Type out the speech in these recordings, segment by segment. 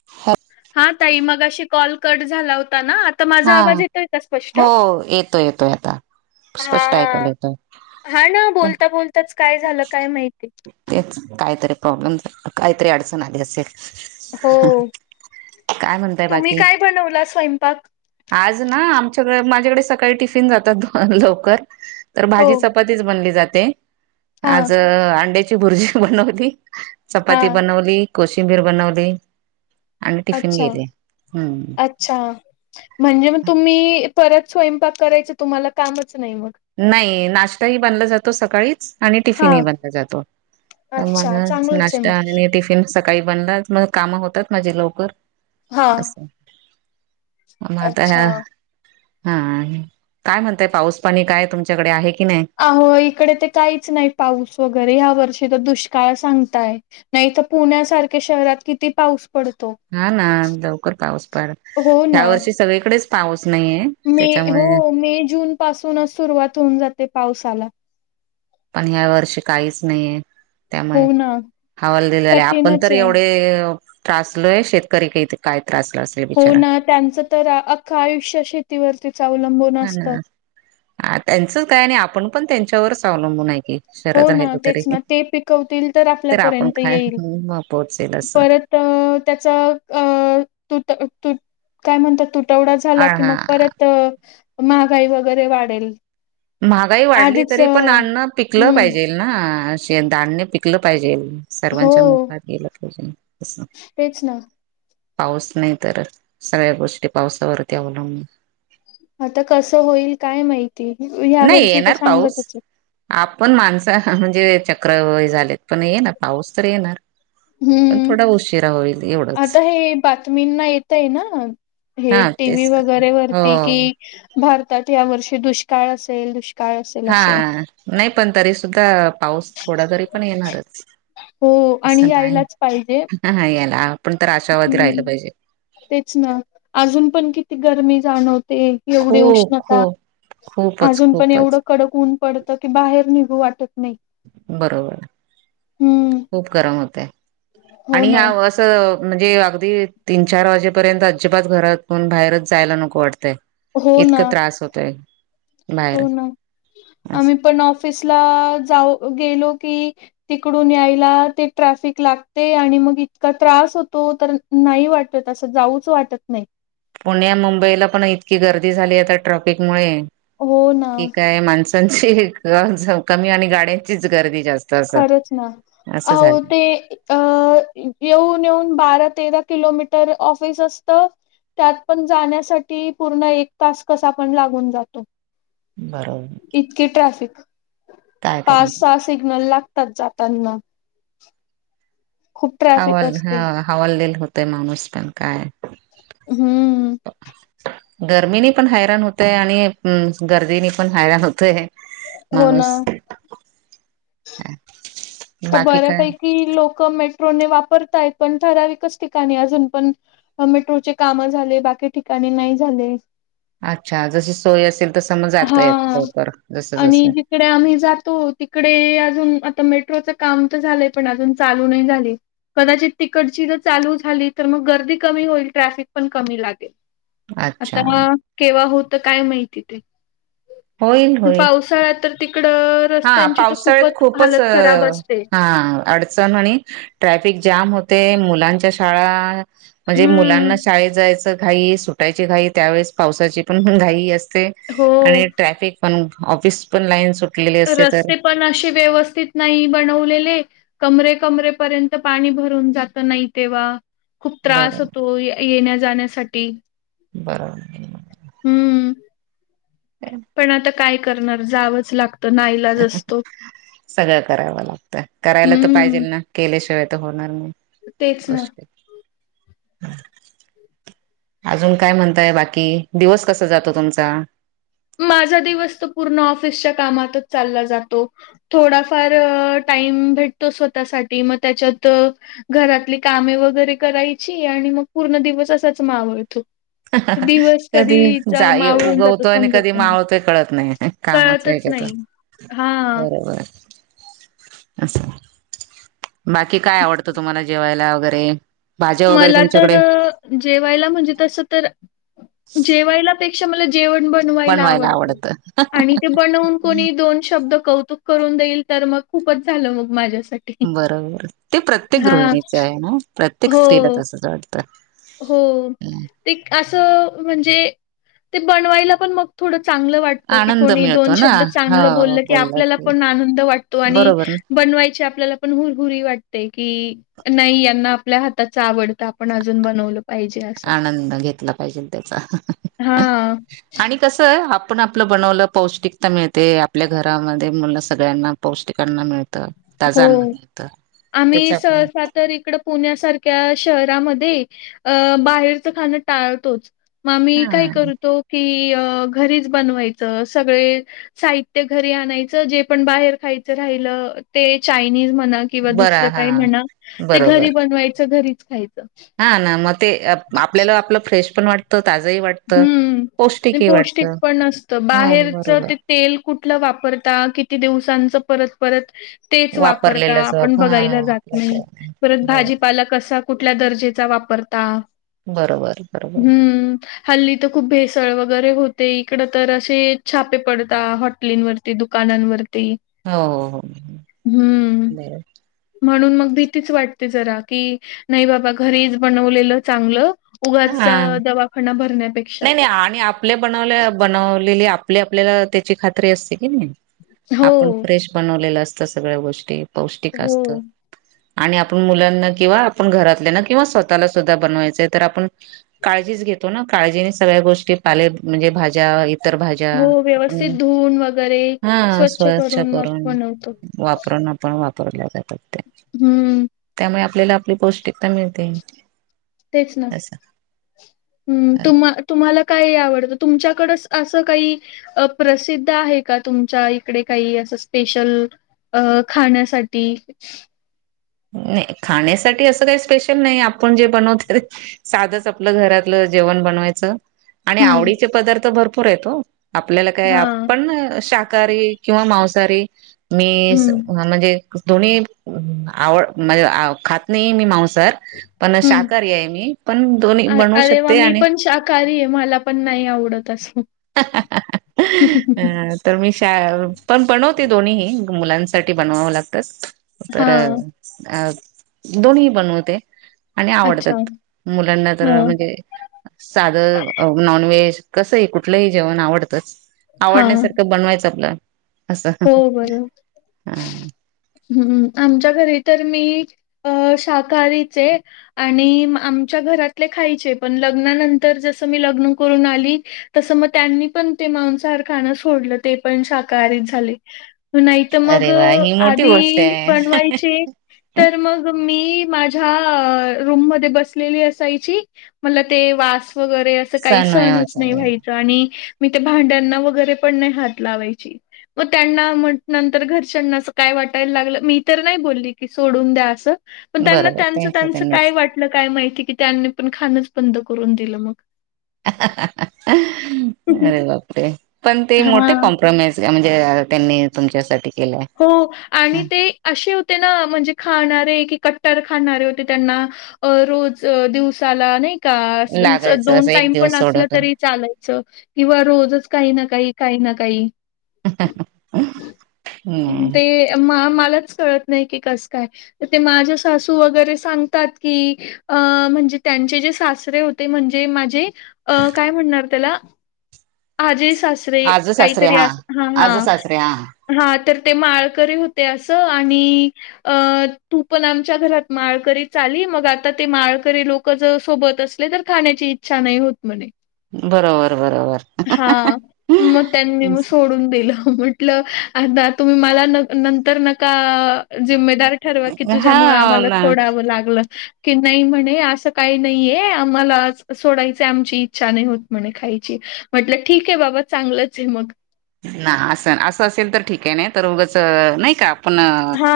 [unintelligible] हा ताई मगाशी कॉल कट झाला होता ना आ त माझा हा आवाज येतोय का स्पष्ट‌ हो येतोय येतोय आता हा स्पष्ट ऐकायला येतोय हा ना काय बोलता बोलताच काय झालं काय माहिती तेच काहीतरी प्रॉब्लेम काहीतरी अडचण आली असेल. हो. काय म्हणताय तुम्ही बाकी काय बनवला स्वयंपाक आज ना आमच्याकडे माझ्याकडे सकाळी टिफिन जातातो लवकर तर हो भाजी चप पतीच बनली जाते हा आज अंड्याची भुर्जी बनवली. हा चपाती बनवली कोशिंबीर बनवली. आणि टिफिन अच्छा गेले हम्म अच्छा म्हणजे मग तुम्ही परत स्वयंपाक करायच तुम्हाला कामच नाही. नाही नाश्ताही बनला जातो सकाळीच आणि हा टिफिनही बनला जातो म अच्छा चांगलंच आहे नाश्ता मग आणि टिफि सकाळी बनलात मग कामं होतात माझे लवकर हा असं मग आता हा अच्छा. हा काय म्हणतय पाऊस पाणी काय तुमच्याकडे आहे की नाही अहो इकडे ते काहीच नाही पाऊस वगैरे ह्या वर्षी तर दुष्काळ सांगताय. नाही त पुण्यासारख्या शहरात किती पाऊस पडतो. हा ना लवकर पाऊस पड हो ह्या ना वर्षी सगळीकडेच पाऊस नाहीये मे हो त्याच्यामुळे मे जून पासूनच सुरुवात होऊन जाते पावसाला आणि ह्या वर्षी काहीच नाहीे. त्यामुळे हो ना हवाल दिल झालेय आपण कठीणच तर आहे एवढे त्रासलोय शेतकरी काय त्रासल असल हो ना त्यांचं तर अख्खं आयुष्य शेतीवरतीच अवलंबून असतं. ना हा त्यांचं काय नाही आपण पण त्यांच्यावर अवलंबून आहे की हो शहरात ना राहिलो तेच तरी ना ते पिकवतील तर आपण आपल्यापर्यंत काय येईल मग पोहोचेल असं परत अ त्याचा अ तु त काय म्हणतात तु तुटवडा आ झाला की हा मग परत महागाई वगैरे वाढेल. महागाई वाढली आधीच अ, तरी पण अन्न पिकलं हम्म पाहिजेल ना असे धान्य पिकलं पाहिजे हो सर्वांच्या मुखात गेलं पाहिजे असं तेच ना पाऊस नाही तर सगळ्या गोष्टी पावसावरती अवलंबून आता कसं होईल काय माहिती या नाही वर्षी तर येणार पाऊस सांगतच आपण माणस म्हणजे चक्र झालेत पण ये ना पाऊस तर येणार हम्म पण थोडा उशीरा होईल. एवढंच आता हे बातमींना येत आहे ना हे हा टी व्ही तेच वगैरे हो वरती कि भारतात या वर्षी दुष्काळ असेल दुष्काळ असेल हा असं नाही पण तरी सुद्धा पाऊस थोडा तरी पण येणारच हो आणि असं नाही यायलाच पाहिजे ह हा येणार आपण तर आशावरती राहिलं हम्म पाहिजे. तेच ना अजून पण किती गरमी जाणवते. एवढी खूप उष्णता खूप खूपच अजून पण एवढं खूपच कडक ऊन पडत की बाहेर निघू वाटत नाही. बरोबर हम्म खूप गरम होतय हो आणि ना हस् म्हणजे अगदी तीन चार वाजेपर्यंत अजिबात घरातून बाहेरच जायला नको वाटतय हो ना इतकं त्रास होतोय. बाहेर हो ना आम्ही असं पण ऑफिसला जाऊ गेलो की तिकडून यायला ते ट्रॅफिक लागते आणि मग इतका त्रास होतो तर नाही वाटत असं जाऊच वाटत नाही. पुण्या मुंबईला पण इतकी गर्दी झाली आता ट्रॅफिक मुळे हो ना कि काय माणस त्यांची कमी आणि गाड्यांचीच गर्दी जास्त. असं खरंच ना असं अ झालं ते अ येऊन येऊन बारा तेरा किलोमीटर ऑफिस असत त्यात पण जाण्यासाठी पूर्ण एक तास कसा पण लागून जातो. बरोबर इतके ट्रॅफिक काय पाच करणार सहा सिग्नल लागतात जाताना. खूप ट्रॅफिक हवाल ह असते हवाललेल होतय माणूस पण काय. हम्म गर्मीनी पण हैराण होतय आणि गर्दीनी पण हैराण होतय. हो मणुस ना ह. तर बऱ्यापैकी लोक मेट्रोने वापरतायत पण ठराविकच ठिकाणी अजून पण मेट्रोचे काम झाले बाकी ठिकाणी नाही झाले. अच्छा जशी सोय असेल तरस मज जातय लवकर जस जसं. तिकडे आम्ही जातो तिकडे अजून आता मेट्रोच काम तर झालंय पण अजून चालू नाही झाली. कदाचित तिकटची तर चालू झाली तर मग गर्दी कमी होईल ट्रॅफिक पण कमी लागेल. अच्छा आता केव्हा होत काय माहिती ते होईल होईल पावसाळ्या तर तिकड हा पावसाळेत खूपच अ असते. हा अडचण म्ह ट्रॅफिक जाम होते मुलांच्या शाळा म्हणजे हम्म. मुलांना शाळेत जायचं घाई सुटायची घाई त्यावेेळेस पावसाची पण घाई असते. हो आणि ट्रॅफिक पण ऑफिस पण लाईन सुट रस्ते पण अे व्यवस्थित नाही बनवलेले कमरे कमरेपर्यंत पाणी भरून जात नाही तेव्हा खूप बरोबर त्रास होतो येण्या जाण्यासाठी. बरोबर हम्म ह पण आता काय करणार जावंच लागतं नाई सगळं करावं लागतं करायला तर हम्म. पाहिजेल ना केल्याशिवाय तर होणार नाही. तेच ना अशे हम अजून काय म्हणताय बाकी दिवस कसा जातो तुमचा. माझा दिवस तर पूर्ण ऑफिसच्या कामातच चालला जातो. थोडाफार टाइम भेटतो स्वतःसाठी मग त्याच्यात घरातली कामे वगैरे करायची आणि मग पूर्ण दिवस असाच मावळतो. दिवस कधी कधीचा जा मावळून जातो उगवतोय आणि समजत कधी पण नाही. मावतोय कळत नाही. कळतच ता नाही. हां. बरोबर. बाकी काय आवडतं तुम्हाला जेवायला वगैरे भाज्या वगैरे मला तर तुमच्याकडे जेवायला म्हणजे तस तर जेवायला पेक्षा मला जेवण ब बनवायला आवडतं आणि ते बनवून कोणी दोन शब्द कौतुक करून देईल तर मग खूपच झालं मग माझ्यासाठी. बरोबर ते प्रत्येक हां. गृहिणीचे आहे ना प्रत्येक हो, स्त्रीला तसच वाटत हो ते असं म्हणजे ते बनवायला पण मग थोडं चांगलं वाटत की आनंद कोणी दोन मिळतो ना शब्द चांगलं हो बोलल की बोलला आपल्याला पण आनंद वाटतो आणि बरोबर ना बनवायची आपल्याला पण हुरहुरी वाटते की नाही यांना आपल्या हाताच आवडत आपण ज बन आनंद घेतला पाहिजे त्याचा हा आणि कसं आहे आपण आपलं बनवलं पौष्टिकता मिळते आपल्या घरामध्ये मु सगळ्यांना पौष्टिकांना मिळतं ताजं अ हो मिळत त्याच आम्ही आपण सहसा तर इकडं पुण्यासारख्या शहरामध्ये अ बाहेरचं खाणं टाळतोच मग आ मी काय हा करतो की घरीच बनवायचं सगळे साहित्य घरी आणायचं जे पण बाहेर खायचं राहिलं ते चायनीज म्हणा किंवा बरा दुसरं हा काही म्हणा ते घरी बरोबर बनवायचं घरीच खायचं हा ना मग ते आपल्याला आपलं फ्रेश पण वाटतं ताजंही वाटत हम्म आणि पौष्टिक पण नसतं हा बाहेरच बरोबर त तेल कुठलं वापरता किती दिवसांच परत परत तेच वापरता वापरलेलंच हा आपण बघायला जात आपलं नाही काय परत बरोबर भाजीपाला कसा कुठल्या दर्जेचा वापरता त बरोबर बरोबर हल्ली तर खूप भेसळ वगैरे होते इकडं तर असे छापे पडतात हॉटलींवरती दुकानांवरती हो हो हो हम्म. म्हणून मग भीतीच वाटते जरा की नाही बाबा घरीच बनवलेलं चांगलं उगाचा हा दवाखाना भरण्यापैकी नाही नाही आणि आपल्या बनवल्या बनवलेली आपली आपल्याला त्याची खात्री असते की नाही आपण हो. फ्रेश बनवलेलं असतं सगळ्या गोष्टी पौष्टिक असत हो. आणि आपण मुलांना किंवा आपण घरातल्या ना किंवा स्वतःला सुद्धा बनवायचंय तर आपण काळजीच घेतो ना काळजीने सगळ्या गोष्टी पाले म्हणजे भाज्या इतरभज्या हो आपण व्यवस्थित धुवून वगैरे हा स्वच्छ करून वापरण पण वापरल्या जातात हम्म त्यामुळे आपल्याला आपली पौष्टिकता मिळते तेच ना असं. हम् तुम तुम्हाला काय आवडत तुमच्याकडच असं काही अ प्रसिद्ध आहे का तुमच्या इकडे काही असं स्पेशल अ खाण्यासाठी नाही खाण्यासाठी असं काही स्पेशल नाही आपण जे बनवत साधच आपलं घरातलं जेवण बनवायचं आणि हम्म आवडीचे पदार्थ भरपूर आहेत हो आपल्याला काय हा आपण शाकाहारी किंवा मांसाहारी मी हम्म म्हणजे दो्ही आवड म्हणजे खात नाही मी मांसर पण हम्म. शाकाहारी आहे मी पण दोन्ही बनवू शकते आणि का आहे मला पण नाही आवडत अस अ तर मी श पण बनवते दोन्ही मुलांसाठी बनवावं लागतं तर हा अ दोन्ही बनवते आणि अच्छा आवडतात मुलांना तर हा. म्हणजे साधं नॉनव्हेज कसही कुठलंही जेवण आवडतंच हा आवडण्यासारखं बनवायचं आपलं असं हा हम्मम आमच्या घरी तर मी अ शाकाहारीचे आणि आमच्या घरातले खायचे पण लग्नानंतर जसं मी लग्न करून आली तसं मग त्यांनी पण ते मांसाहार खाणं सोडलं ते पण शाकाहारीत झाले नाही तर मग अरे वा ही मोठी आधी गोष्ट आहे. बनवायचे तर मग मी माझ्या रूम मध्ये बसलेली असायची मला ते वास वगैरे असं काही सण सणच वाचा, नाही आणि मी ते भांड्यांना वगैरे पण नाही हात लावायची मग त्यांना म्हट नंतर घरच्यांनां काय वाटायला लागलं मी तर नाही बोलली की सोडून द्या असं पण त्यांना बरोबर त्यांच त्यांच्या त्यांच त्यांनीच काय वाटलं काय माहिती की त्यांनी पण खाणच बंद करून दिलं मग अरे बापर पण ते हं, हं. मोठे हां. क प्रमेश म्हणजे त्यांनी तुमच्यासाठी केलं हो आणि ते असे होते ना म्हणजे खाणारे की कट्टर खाणारे होते त्यांना रोज दिवसाला नाही का लागायचं दोन असं एक टाईम पण दिवस सोडून असल तर तरी चालायचं किंवा रोजच काही ना काही काही ना काही ह ह ह ते मलाच कळत नाही की कस काय तर ते माझ्या सासू वगैरे सांगतात की अ म्हणजे त्यांचे जे सासरे होते म्हणजे माझे अ काय म्हणणार त्याला आजे सासरे आजू सासरे काहीतरी अस हा हा आजू सासरे हा हा तर ते माळकरी होते असं आणि अ तू पण आमच्या घरात माळकरी चाली मग आता ते माळकरी लोक ल जर सोबत असले तर खाण्याची इच्छा नाही होत म्हणे बरोबर बरोबर हा मग त्यांनी मग सोडून दिलं म्हटलं आता तुम्ही मला न नंतर नका जिम्मेदार ठरवा की हा तुझ्यामुळेळ आम्हाला ना सोडावं लागलं की नाही म्हणे असं काही नाहीये आम्हाला सोडायच आमची इच्छा नाही होत म्हणे खायची म्हटलं ठीक आहे बाबा चांगलंच आहे मग ना असं असं असेल तर ठीक आहे नाही तर उगंच नाही का आपण हा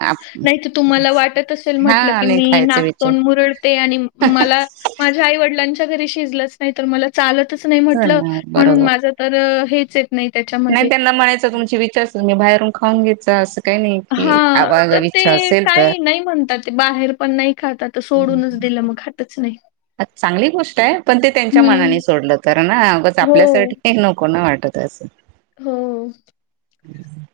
आप- नाही तर तुम्हाला वाटत असेल हा म्हटलं की आणि मी खायचा विचार नागतोड मुरडते आणि मला माझ्या आई वडिलांच्या घरी शिजलंच नाही तर मला चालतच नाही हो म्हटलं ना म्हणून बरोबर माझ तर हेच नाही नाही त्याच्यामध्ये. त्यांना म्हणायचं तुमचे विचारल मी बाहेरून खाऊन घ्यायचा असं काही नाही हा की आवा तर ते विच्छा असेल काही तर नाही म्हणतात ते बाहेर पण नाही खात तर सोडूनच दिलं मग खात तेच नाही चांगली गोष्ट आहे पण ते त्यांच्या हं. मनाने सोडलं तर ना ऊगच हो, आपल्यासाठी काही नको ना वाटत असं हो हम्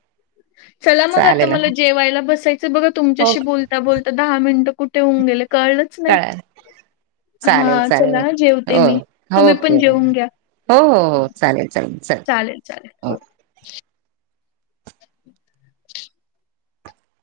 चला मग आता मला जेवायला बसायचं बघा हो तुमच्याशी बोल बोलता बोलता दहा मिनिटं कुठे होऊन गेले कळलं कळेल चालेल चालेल चला जेवते मी. तुम्ही ओके पण हो जेवून घ्या. हो हो चालेल चालेल चालेल चालेल चालेल हो